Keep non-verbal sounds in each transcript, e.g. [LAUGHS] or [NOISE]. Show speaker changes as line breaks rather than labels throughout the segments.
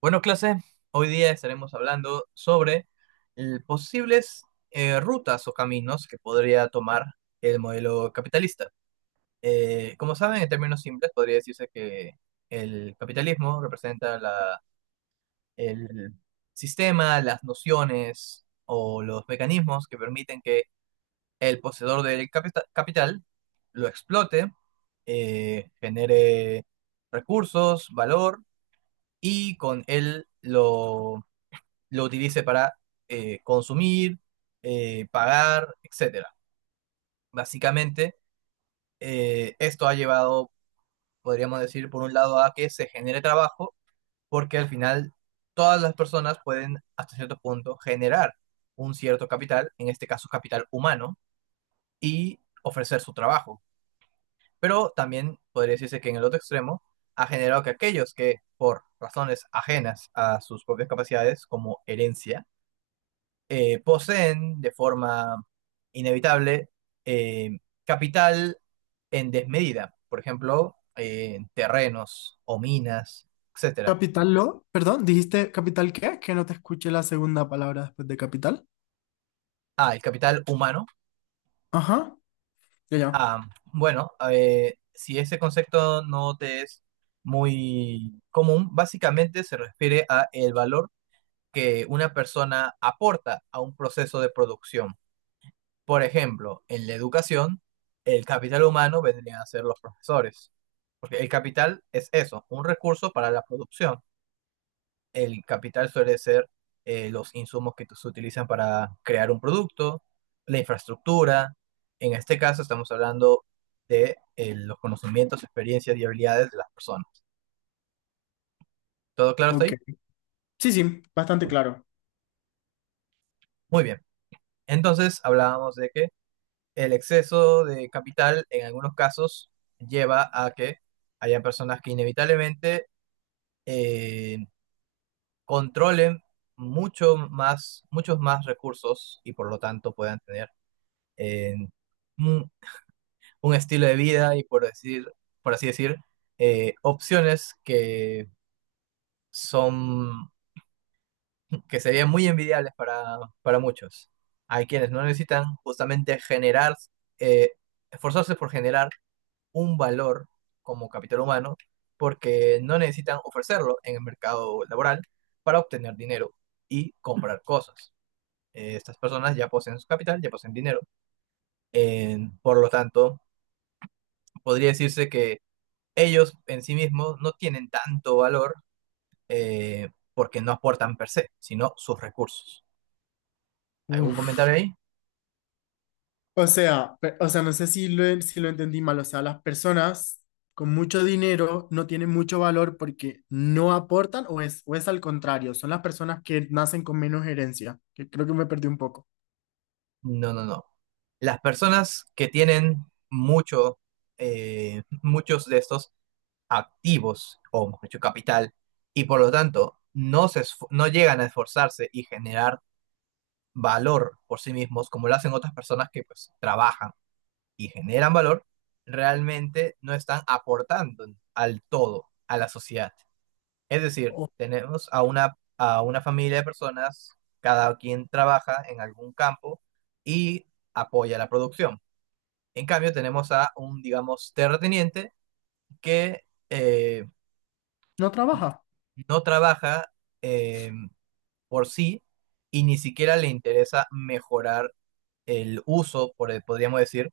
Bueno, clase, hoy día estaremos hablando sobre posibles rutas o caminos que podría tomar el modelo capitalista. Como saben, en términos simples, podría decirse que el capitalismo representa el sistema, las nociones o los mecanismos que permiten que el poseedor del capital lo explote, genere recursos, valor y con él lo utilice para consumir, pagar, etcétera. Básicamente, esto ha llevado, podríamos decir, por un lado a que se genere trabajo, porque al final todas las personas pueden, hasta cierto punto, generar un cierto capital, en este caso capital humano, y ofrecer su trabajo. Pero también podría decirse que en el otro extremo ha generado que aquellos que por razones ajenas a sus propias capacidades, como herencia, poseen de forma inevitable eh, capital en desmedida, por ejemplo, terrenos o minas, etcétera.
Capital lo, perdón, ¿dijiste capital qué? Que no te escuché la segunda palabra después de capital.
Ah, el capital humano.
Ajá, ya, ya.
Ah, bueno, si ese concepto no te es muy común, básicamente se refiere a el valor que una persona aporta a un proceso de producción. Por ejemplo, en la educación, el capital humano vendrían a ser los profesores, porque el capital es eso, un recurso para la producción. El capital suele ser los insumos que se utilizan para crear un producto, la infraestructura. En este caso estamos hablando de los conocimientos, experiencias y habilidades de las personas. ¿Todo claro hasta
Ok.
ahí?
Sí, sí, bastante claro.
Muy bien. Entonces hablábamos de que el exceso de capital en algunos casos lleva a que haya personas que inevitablemente eh, controlen mucho más, muchos más recursos y por lo tanto puedan tener eh, un, un estilo de vida y por así decir, opciones son, que serían muy envidiables para muchos. Hay quienes no necesitan justamente generar, eh, esforzarse por generar un valor como capital humano porque no necesitan ofrecerlo en el mercado laboral para obtener dinero y comprar cosas. Estas personas ya poseen su capital, ya poseen dinero. Por lo tanto, podría decirse que ellos en sí mismos no tienen tanto valor porque no aportan per se, sino sus recursos. ¿Algún
Uf.
comentario ahí?
O sea, o sea, no sé si lo entendí mal. O sea, ¿las personas con mucho dinero no tienen mucho valor porque no aportan o es al contrario? Son las personas que nacen con menos herencia, que creo que me perdí un poco.
No, no, no. Las personas que tienen mucho, muchos de estos activos, o mejor dicho, capital, y por lo tanto no, no llegan a esforzarse y generar valor por sí mismos, como lo hacen otras personas que pues trabajan y generan valor, realmente no están aportando al todo, a la sociedad. Es decir,
O
tenemos a a una familia de personas, cada quien trabaja en algún campo y apoya la producción. En cambio, tenemos a un, digamos, terrateniente que
no trabaja,
no trabaja eh, por sí y ni siquiera le interesa mejorar el uso, por, podríamos decir,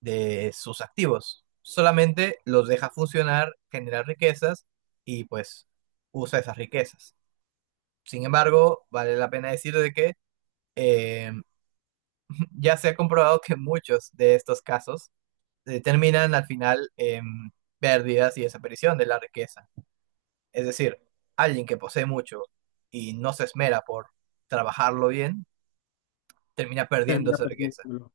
de sus activos. Solamente los deja funcionar, generar riquezas y pues usa esas riquezas. Sin embargo, vale la pena decir de que eh, [LAUGHS] ya se ha comprobado que muchos de estos casos terminan al final en pérdidas y desaparición de la riqueza. Es decir, alguien que posee mucho y no se esmera por trabajarlo bien, termina perdiendo
termina
esa riqueza.
perdiendo.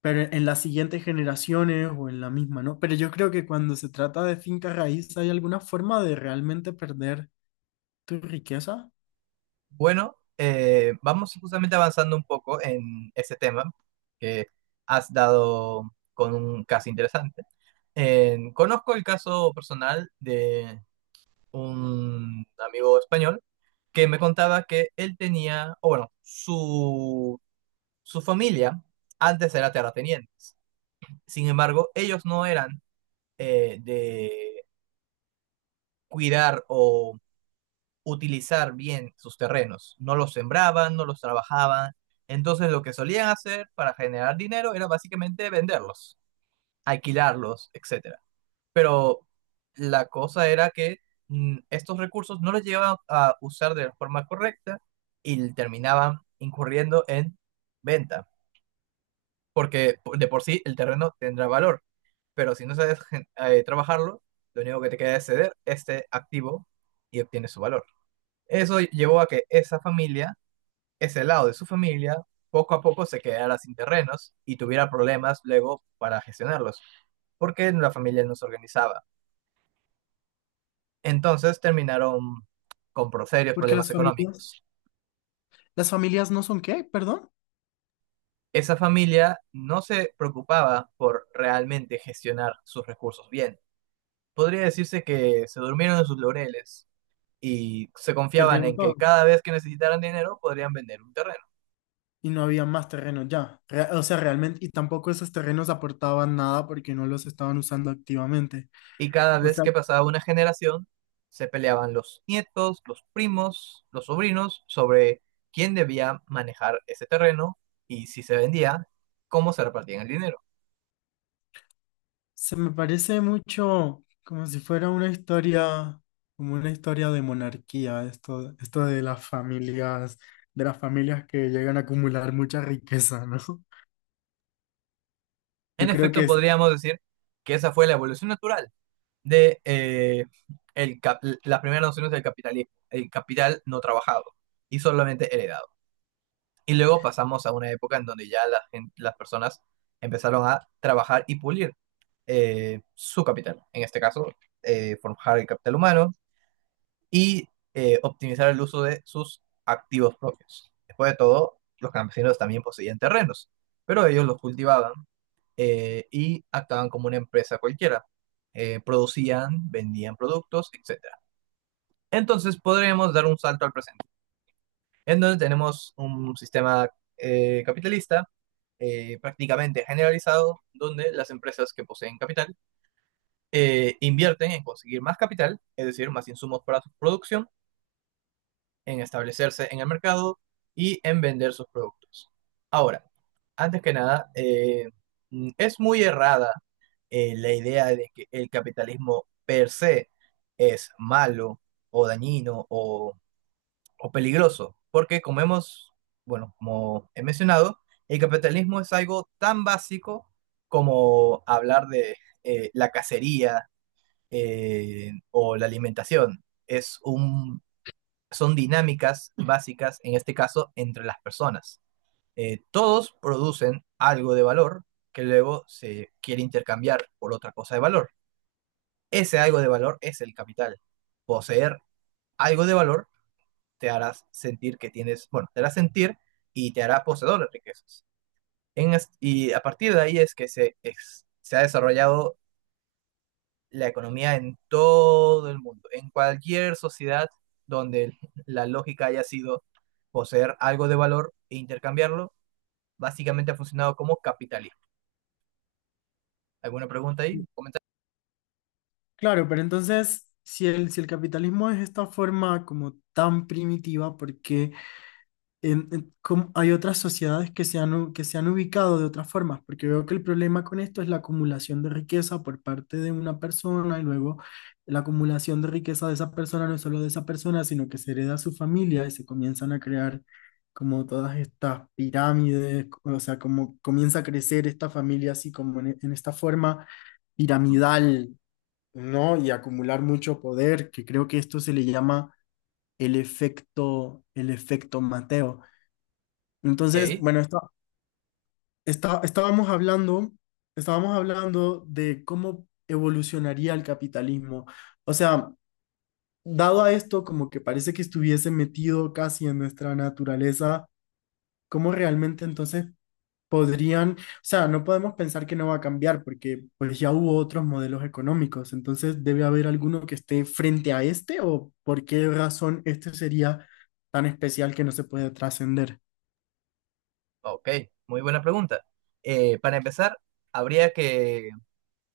Pero en las siguientes generaciones o en la misma, ¿no? Pero yo creo que cuando se trata de finca raíz, ¿hay alguna forma de realmente perder tu riqueza?
Bueno, vamos justamente avanzando un poco en ese tema, que has dado con un caso interesante. Conozco el caso personal de un amigo español que me contaba que él tenía, o bueno, su familia antes era terratenientes. Sin embargo, ellos no eran de cuidar o utilizar bien sus terrenos. No los sembraban, no los trabajaban. Entonces lo que solían hacer para generar dinero era básicamente venderlos, alquilarlos, etcétera. Pero la cosa era que estos recursos no los llevaban a usar de forma correcta y terminaban incurriendo en venta, porque de por sí el terreno tendrá valor, pero si no sabes trabajarlo, lo único que te queda es ceder este activo y obtienes su valor. Eso llevó a que esa familia, ese lado de su familia, poco a poco se quedara sin terrenos y tuviera problemas luego para gestionarlos, porque la familia no se organizaba. Entonces terminaron con serios
Porque
problemas económicos.
las familias no son qué, perdón,
Esa familia no se preocupaba por realmente gestionar sus recursos bien. Podría decirse que se durmieron en sus laureles y se confiaban
perdieron
en que
todo
cada vez que necesitaran dinero podrían vender un terreno.
y no había más terrenos ya. O sea, realmente, y tampoco esos terrenos aportaban nada porque no los estaban usando activamente.
Y cada
O
vez
sea,
que pasaba una generación, se peleaban los nietos, los primos, los sobrinos sobre quién debía manejar ese terreno y si se vendía, cómo se repartían el dinero.
se me parece mucho como si fuera una historia, como una historia de monarquía, esto de las familias que llegan a acumular mucha riqueza, ¿no? [LAUGHS] Yo
En
creo que
efecto,
es,
podríamos decir que esa fue la evolución natural de las primeras nociones del capitalismo, el capital no trabajado y solamente heredado. Y luego pasamos a una época en donde ya las personas empezaron a trabajar y pulir su capital, en este caso, forjar el capital humano y optimizar el uso de sus activos propios. Después de todo, los campesinos también poseían terrenos, pero ellos los cultivaban y actuaban como una empresa cualquiera. Producían, vendían productos, etcétera. Entonces podremos dar un salto al presente en donde tenemos un sistema capitalista prácticamente generalizado, donde las empresas que poseen capital invierten en conseguir más capital, es decir, más insumos para su producción, en establecerse en el mercado y en vender sus productos. Ahora, antes que nada, es muy errada la idea de que el capitalismo per se es malo o dañino o peligroso, porque bueno, como he mencionado, el capitalismo es algo tan básico como hablar de la cacería o la alimentación. Son dinámicas básicas, en este caso, entre las personas. Todos producen algo de valor que luego se quiere intercambiar por otra cosa de valor. Ese algo de valor es el capital. Poseer algo de valor te harás sentir que tienes, bueno, te hará sentir y te hará poseedor de riquezas. Y a partir de ahí es que se ha desarrollado la economía en todo el mundo, en cualquier sociedad donde la lógica haya sido poseer algo de valor e intercambiarlo, básicamente ha funcionado como capitalismo. ¿Alguna pregunta ahí? ¿Comenta?
claro, pero entonces, si el capitalismo es esta forma como tan primitiva, ¿por qué hay otras sociedades que que se han ubicado de otras formas? Porque veo que el problema con esto es la acumulación de riqueza por parte de una persona y luego la acumulación de riqueza de esa persona, no solo de esa persona, sino que se hereda a su familia y se comienzan a crear como todas estas pirámides. O sea, como comienza a crecer esta familia así como en esta forma
Ujú.
piramidal, ¿no? Y acumular mucho poder, que creo que esto se le llama el efecto Mateo. Entonces,
Ok,
bueno, está, está- estábamos hablando, estábamos hablando de cómo evolucionaría el capitalismo. O sea, dado a esto, como que parece que estuviese metido casi en nuestra naturaleza, ¿cómo realmente entonces podrían, o sea, no podemos pensar que no va a cambiar porque pues ya hubo otros modelos económicos? Entonces debe haber alguno que esté frente a este, o ¿por qué razón este sería tan especial que no se puede trascender?
ok, muy buena pregunta. Para empezar, habría que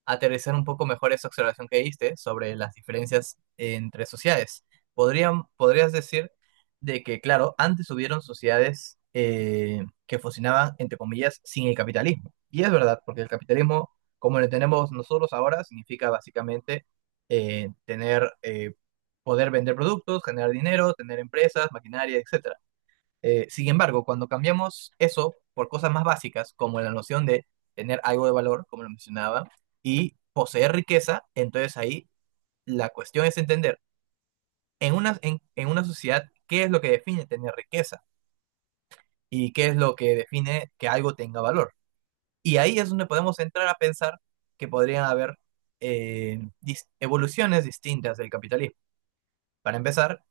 aterrizar un poco mejor esa observación que diste sobre las diferencias entre sociedades. Podrías decir de que, claro, antes hubieron sociedades que funcionaban, entre comillas, sin el capitalismo. Y es verdad, porque el capitalismo, como lo tenemos nosotros ahora, significa básicamente tener, poder vender productos, generar dinero, tener empresas, maquinaria, etcétera. Sin embargo, cuando cambiamos eso por cosas más básicas, como la noción de tener algo de valor, como lo mencionaba, y poseer riqueza, entonces ahí la cuestión es entender en en una sociedad qué es lo que define tener riqueza y qué es lo que define que algo tenga valor. Y ahí es donde podemos entrar a pensar que podrían haber evoluciones distintas del capitalismo. Para empezar,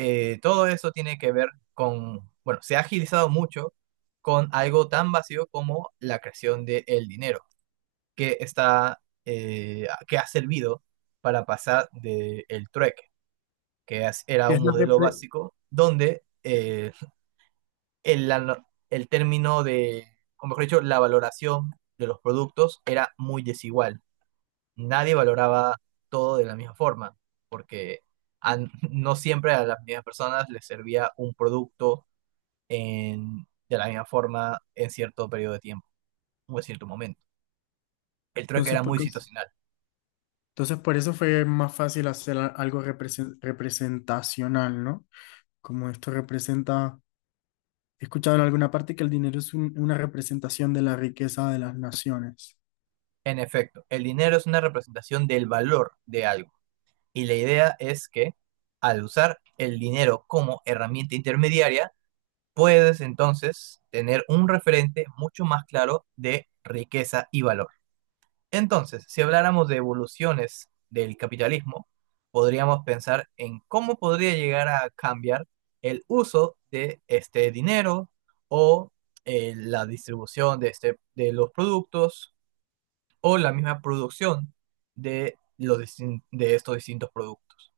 Todo eso tiene que ver con, bueno, se ha agilizado mucho con algo tan vacío como la creación del dinero, que ha servido para pasar del trueque, que era
¿Qué
un
es la
modelo
repre-
básico donde el, la- no- el término de, o mejor dicho, la valoración de los productos era muy desigual. Nadie valoraba todo de la misma forma, porque a- no siempre a las mismas personas les servía un producto de la misma forma en cierto periodo de tiempo o en cierto momento. El trueque
Entonces,
era
¿por
muy
qué?
situacional.
Entonces, por eso fue más fácil hacer algo representacional, ¿no? Como esto representa, he escuchado en alguna parte que el dinero es una representación de la riqueza de las naciones.
En efecto, el dinero es una representación del valor de algo y la idea es que al usar el dinero como herramienta intermediaria, puedes entonces tener un referente mucho más claro de riqueza y valor. Entonces, si habláramos de evoluciones del capitalismo, podríamos pensar en cómo podría llegar a cambiar el uso de este dinero o la distribución de, este, de los productos o la misma producción de, los, de estos distintos productos.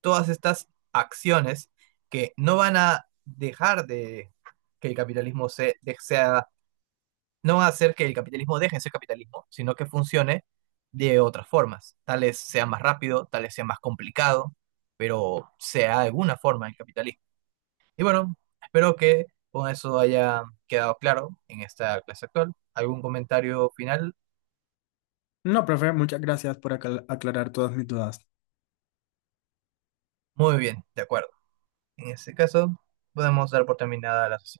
Todas estas acciones que no van a dejar de que el capitalismo se, de- sea No va a hacer que el capitalismo deje de ser capitalismo, sino que funcione de otras formas. Tal vez sea más rápido, tal vez sea más complicado, pero sea de alguna forma el capitalismo. Y bueno, espero que con eso haya quedado claro en esta clase actual. ¿Algún comentario final?
No, profe, muchas gracias por aclarar todas mis dudas.
Muy bien, de acuerdo. En ese caso, podemos dar por terminada la sesión.